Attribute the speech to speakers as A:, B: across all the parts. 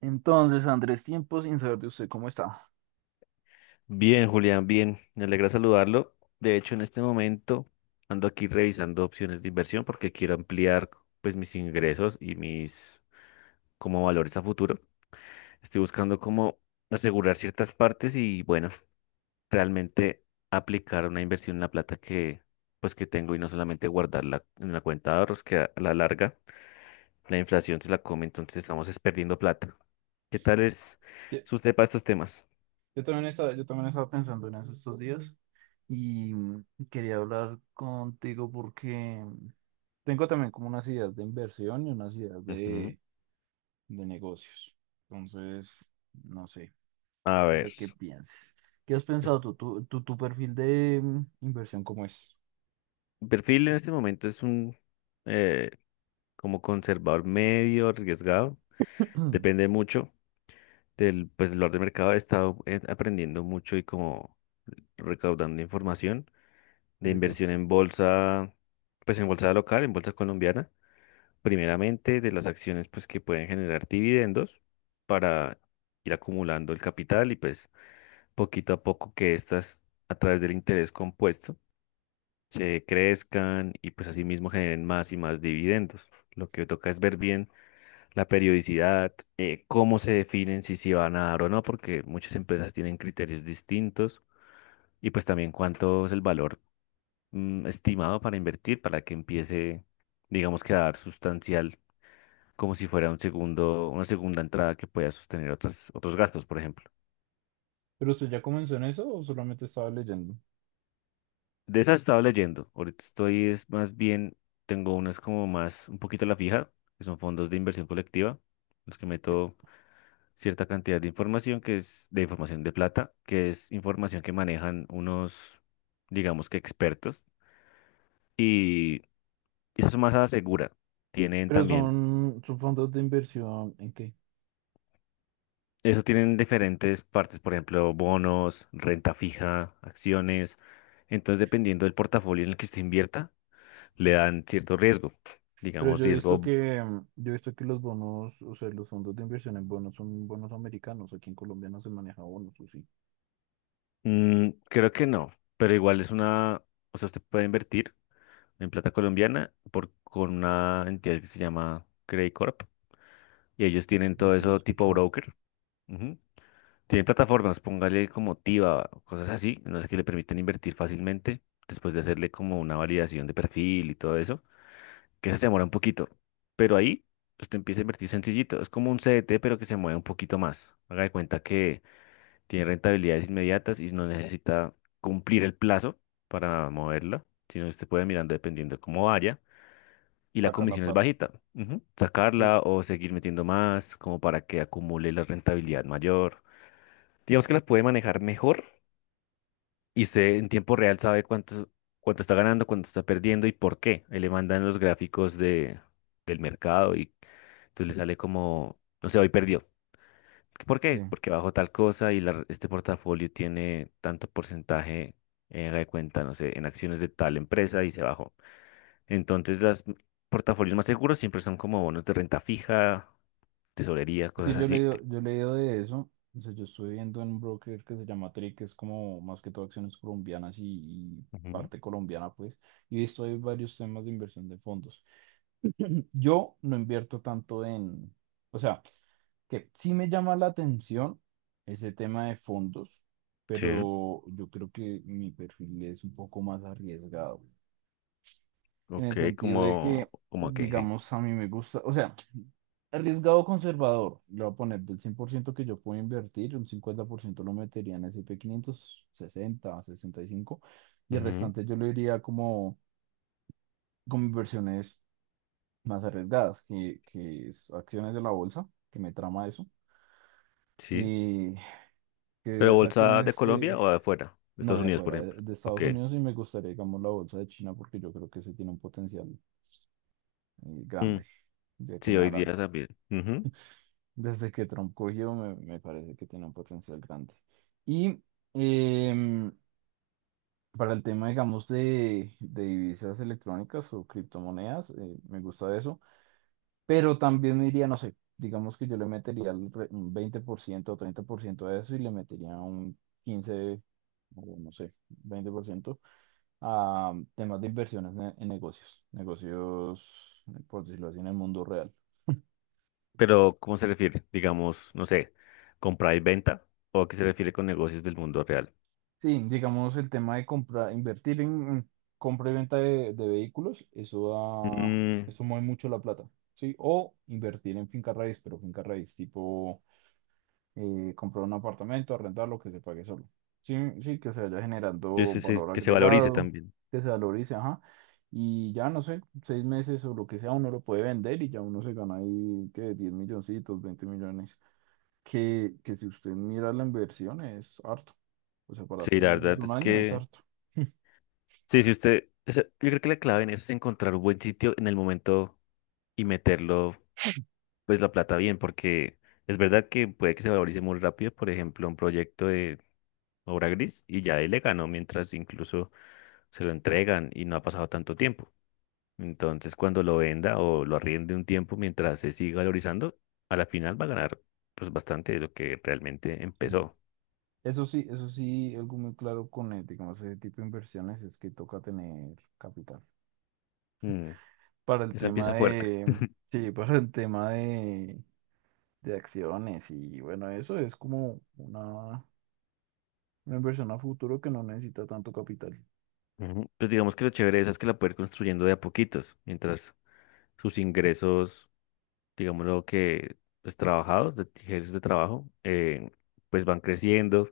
A: Entonces, Andrés, tiempo sin saber de usted, ¿cómo está?
B: Bien, Julián, bien. Me alegra saludarlo. De hecho, en este momento ando aquí revisando opciones de inversión porque quiero ampliar pues mis ingresos y mis como valores a futuro. Estoy buscando cómo asegurar ciertas partes y bueno, realmente aplicar una inversión en la plata que pues que tengo y no solamente guardarla en una cuenta de ahorros que a la larga la inflación se la come, entonces estamos es perdiendo plata. ¿Qué tal es
A: Yo,
B: su usted para estos temas?
A: yo también estaba pensando en eso estos días y quería hablar contigo porque tengo también como unas ideas de inversión y unas ideas
B: Ujú.
A: de negocios. Entonces, no sé,
B: A
A: no
B: ver.
A: sé qué pienses. ¿Qué has pensado tú? ¿Tu perfil de inversión cómo es?
B: Mi perfil en este momento es un eh, como conservador medio arriesgado. Depende mucho del pues, valor de mercado. He estado aprendiendo mucho y como recaudando información de
A: ¿De qué?
B: inversión en bolsa, pues en bolsa local, en bolsa colombiana. Primeramente de las acciones pues que pueden generar dividendos para ir acumulando el capital y pues poquito a poco que estas a través del interés compuesto se crezcan y pues asimismo generen más y más dividendos. Lo que toca es ver bien la periodicidad, cómo se definen si se van a dar o no, porque muchas empresas tienen criterios distintos y pues también cuánto es el valor estimado para invertir para que empiece, digamos que a dar sustancial, como si fuera un segundo, una segunda entrada que pueda sostener otros gastos, por ejemplo.
A: ¿Pero usted ya comenzó en eso o solamente estaba leyendo?
B: De esas estaba leyendo. Ahorita estoy, es más bien, tengo unas como más, un poquito a la fija, que son fondos de inversión colectiva, los que
A: Eh,
B: meto cierta cantidad de información, que es de información de plata, que es información que manejan unos, digamos que expertos, y esas son más a la segura. Tienen
A: ¿Pero
B: también,
A: son fondos de inversión en qué?
B: eso tienen diferentes partes, por ejemplo, bonos, renta fija, acciones. Entonces, dependiendo del portafolio en el que usted invierta, le dan cierto riesgo
A: Pero
B: digamos, riesgo.
A: yo he visto que los bonos, o sea, los fondos de inversión en bonos son bonos americanos. Aquí en Colombia no se maneja bonos, o sí.
B: Mm, creo que no, pero igual es una, o sea, usted puede invertir en plata colombiana por, con una entidad que se llama Credicorp y ellos tienen
A: No
B: todo
A: sé, yo he
B: eso tipo
A: escuchado
B: broker. Ujú. Tienen plataformas, póngale como Tiva, cosas así, no sé, que le permiten invertir fácilmente después de hacerle como una validación de perfil y todo eso, que eso se demora un poquito, pero ahí usted empieza a invertir sencillito, es como un CDT pero que se mueve un poquito más. Haga de cuenta que tiene rentabilidades inmediatas y no necesita cumplir el plazo para moverla, sino que usted puede mirando dependiendo de cómo vaya. Y la
A: sacar la
B: comisión es
A: plata.
B: bajita. Ujú.
A: Pero-
B: Sacarla o seguir metiendo más, como para que acumule la rentabilidad mayor. Digamos que las puede manejar mejor y usted en tiempo real sabe cuánto, cuánto está ganando, cuánto está perdiendo y por qué. Ahí le mandan los gráficos de, del mercado y entonces le sale como, no sé, hoy perdió. ¿Por qué?
A: sí.
B: Porque bajo tal cosa y este portafolio tiene tanto porcentaje, haga de cuenta, no sé, en acciones de tal empresa y se bajó. Entonces, los portafolios más seguros siempre son como bonos de renta fija, tesorería,
A: Es que
B: cosas así. Que-
A: yo he leído de eso. O sea, yo estoy viendo en un broker que se llama Trade, que es como más que todo acciones colombianas y
B: Ujú.
A: parte colombiana, pues. Y he visto ahí varios temas de inversión de fondos. Yo no invierto tanto en, o sea, que sí me llama la atención ese tema de fondos,
B: Sí,
A: pero yo creo que mi perfil es un poco más arriesgado, en el
B: ok,
A: sentido de
B: como,
A: que,
B: como que sí.
A: digamos, a mí me gusta, o sea, arriesgado conservador, le voy a poner del 100% que yo puedo invertir, un 50% lo metería en S y P S&P sesenta 60, 65, y el
B: Ujú.
A: restante yo lo diría como, como inversiones más arriesgadas, que es acciones de la bolsa, que me trama eso.
B: Sí.
A: Y que
B: ¿Pero
A: esas
B: bolsa de
A: acciones de,
B: Colombia o de afuera? De
A: no,
B: Estados
A: de
B: Unidos, por
A: afuera, de,
B: ejemplo.
A: de
B: Ok.
A: Estados Unidos y me gustaría, digamos, la bolsa de China porque yo creo que ese tiene un potencial
B: Mm.
A: grande de aquí
B: Sí,
A: en
B: hoy día
A: adelante.
B: también. Ujú.
A: Desde que Trump cogió, me parece que tiene un potencial grande. Y em, para el tema, digamos, de divisas electrónicas o criptomonedas, me gusta eso, pero también me iría, no sé, digamos que yo le metería un 20% o 30% de eso y le metería un 15 o no sé, 20% a temas de inversiones en negocios, negocios, por decirlo así, en el mundo real.
B: Pero, ¿cómo se refiere? Digamos, no sé, compra y venta, o a qué se refiere con negocios del mundo real.
A: Sí, digamos el tema de comprar, invertir en compra y venta de vehículos, eso da,
B: Mm,
A: eso mueve mucho la plata, ¿sí? O invertir en finca raíz, pero finca raíz tipo comprar un apartamento, arrendarlo, que se pague solo. Sí, sí, que se vaya
B: sí,
A: generando
B: sí, sí,
A: valor
B: que se valorice
A: agregado,
B: también.
A: que se valorice, ajá. Y ya no sé, 6 meses o lo que sea, uno lo puede vender y ya uno se gana ahí que 10 milloncitos, 20 millones. Que si usted mira la inversión es harto. O sea, para
B: Sí,
A: seis
B: la
A: meses,
B: verdad
A: un
B: es
A: año es
B: que,
A: harto.
B: sí, sí, usted, o sea, yo creo que la clave en eso es encontrar un buen sitio en el momento y meterlo, pues, la plata bien, porque es verdad que puede que se valorice muy rápido, por ejemplo, un proyecto de obra gris y ya él le ganó mientras incluso se lo entregan y no ha pasado tanto tiempo. Entonces, cuando lo venda o lo arriende un tiempo mientras se siga valorizando, a la final va a ganar pues bastante de lo que realmente
A: Sí.
B: empezó.
A: Eso sí, algo muy claro con digamos, ese tipo de inversiones es que toca tener capital.
B: Mm,
A: Para el
B: esa
A: tema
B: empieza fuerte.
A: de, Sí, para el tema de acciones y bueno, eso es como una inversión a futuro que no necesita tanto capital.
B: Ujú. Pues digamos que lo chévere de esa es que la puede ir construyendo de a poquitos, mientras sus ingresos, digamos lo que pues, trabajados, de ingresos de trabajo, pues van creciendo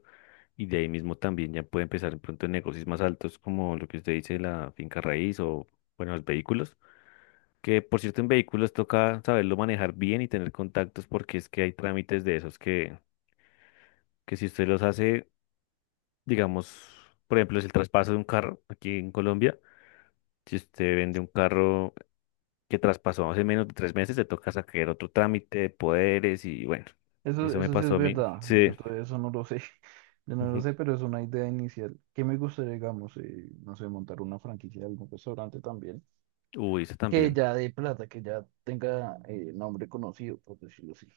B: y de ahí mismo también ya puede empezar de pronto en negocios más altos como lo que usted dice, la finca raíz o, bueno, los vehículos. Que por cierto, en vehículos toca saberlo manejar bien y tener contactos porque es que hay trámites de esos que si usted los hace, digamos, por ejemplo, es el traspaso de un carro aquí en Colombia. Si usted vende un carro que traspasó hace menos de 3 meses, le toca sacar otro trámite de poderes y bueno,
A: Eso,
B: eso me
A: eso sí es
B: pasó a mí.
A: verdad,
B: Sí.
A: yo todavía eso no lo sé, yo no lo
B: Ujú.
A: sé, pero es una idea inicial. Que me gustaría, digamos, no sé, montar una franquicia de algún restaurante también,
B: Uy, eso
A: que
B: también.
A: ya dé plata, que ya tenga nombre conocido, por decirlo así.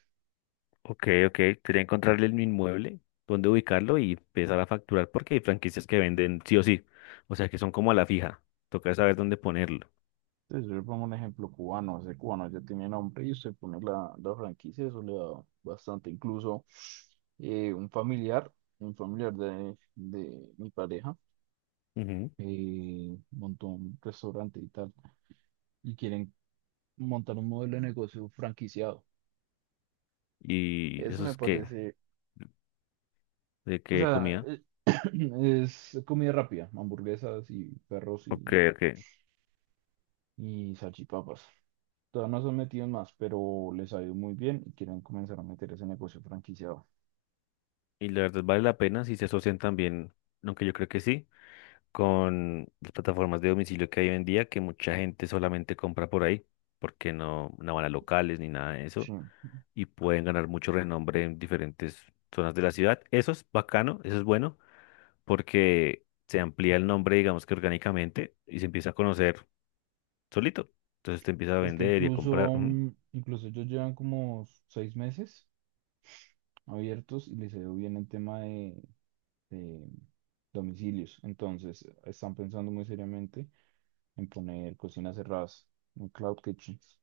B: Ok, ok. Quería encontrarle el inmueble, dónde ubicarlo y empezar a facturar porque hay franquicias que venden sí o sí. O sea que son como a la fija. Toca saber dónde ponerlo.
A: Entonces, yo le pongo un ejemplo cubano, ese cubano ya tiene nombre y usted pone la franquicia, eso le da bastante. Incluso eh, un familiar, un familiar de mi pareja, montó un restaurante y tal, y quieren montar un modelo de negocio franquiciado.
B: ¿Y
A: Eso
B: eso
A: me
B: es qué?
A: parece,
B: ¿De
A: o
B: qué
A: sea,
B: comida?
A: es comida rápida, hamburguesas y perros
B: Ok,
A: y,
B: ok.
A: y salchipapas. Todavía no se han metido en más, pero les ha ido muy bien y quieren comenzar a meter ese negocio franquiciado.
B: Y la verdad vale la pena si se asocian también, aunque yo creo que sí, con las plataformas de domicilio que hay hoy en día, que mucha gente solamente compra por ahí, porque no, no van a locales ni nada de
A: Sí.
B: eso, y pueden ganar mucho renombre en diferentes zonas de la ciudad. Eso es bacano, eso es bueno, porque se amplía el nombre, digamos que orgánicamente, y se empieza a conocer solito. Entonces te empieza a
A: Es que
B: vender y a comprar.
A: incluso ellos llevan como 6 meses abiertos y les ha ido bien el tema de domicilios. Entonces, están pensando muy seriamente en poner cocinas cerradas, en cloud kitchens.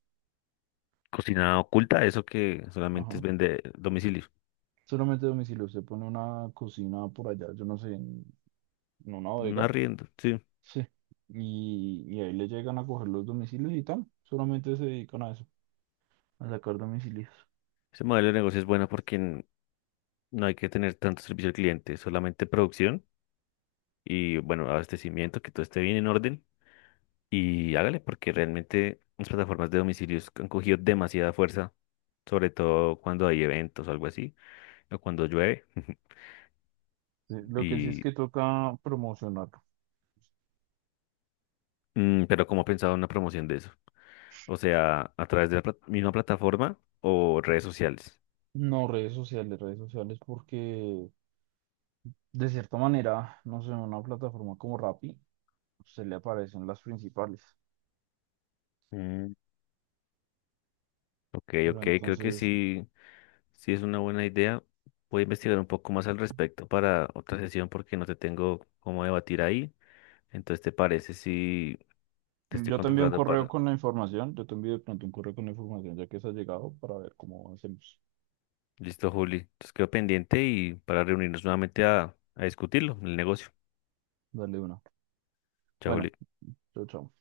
B: Cocina oculta, eso que solamente es
A: Ajá.
B: vender domicilio.
A: Solamente domicilio. Usted pone una cocina por allá, yo no sé, en una
B: Un
A: bodega.
B: arriendo sí.
A: Sí. Y ahí le llegan a coger los domicilios y tal. Solamente se dedican a eso, a sacar domicilios.
B: Ese modelo de negocio es bueno porque no hay que tener tanto servicio al cliente, solamente producción y, bueno, abastecimiento, que todo esté bien en orden. Y hágale, porque realmente las plataformas de domicilios han cogido demasiada fuerza, sobre todo cuando hay eventos o algo así, o cuando llueve.
A: Sí, lo que sí es
B: Y,
A: que toca promocionar.
B: pero ¿cómo ha pensado una promoción de eso? O sea, a través de la misma plataforma o redes sociales.
A: No, redes sociales, porque de cierta manera, no sé, una plataforma como Rappi, se le aparecen las principales.
B: Ok,
A: Pero
B: ok, creo que
A: entonces,
B: sí, sí es una buena idea. Voy a investigar un poco más al respecto para otra sesión porque no te tengo cómo debatir ahí. Entonces, ¿te parece si te estoy contratando para...
A: yo te envío de pronto un correo con la información, ya que se ha llegado, para ver cómo hacemos.
B: Listo, Juli. Entonces quedo pendiente y para reunirnos nuevamente a discutirlo, el negocio.
A: Dale una.
B: Chao, Juli.
A: Bueno, chao, chao.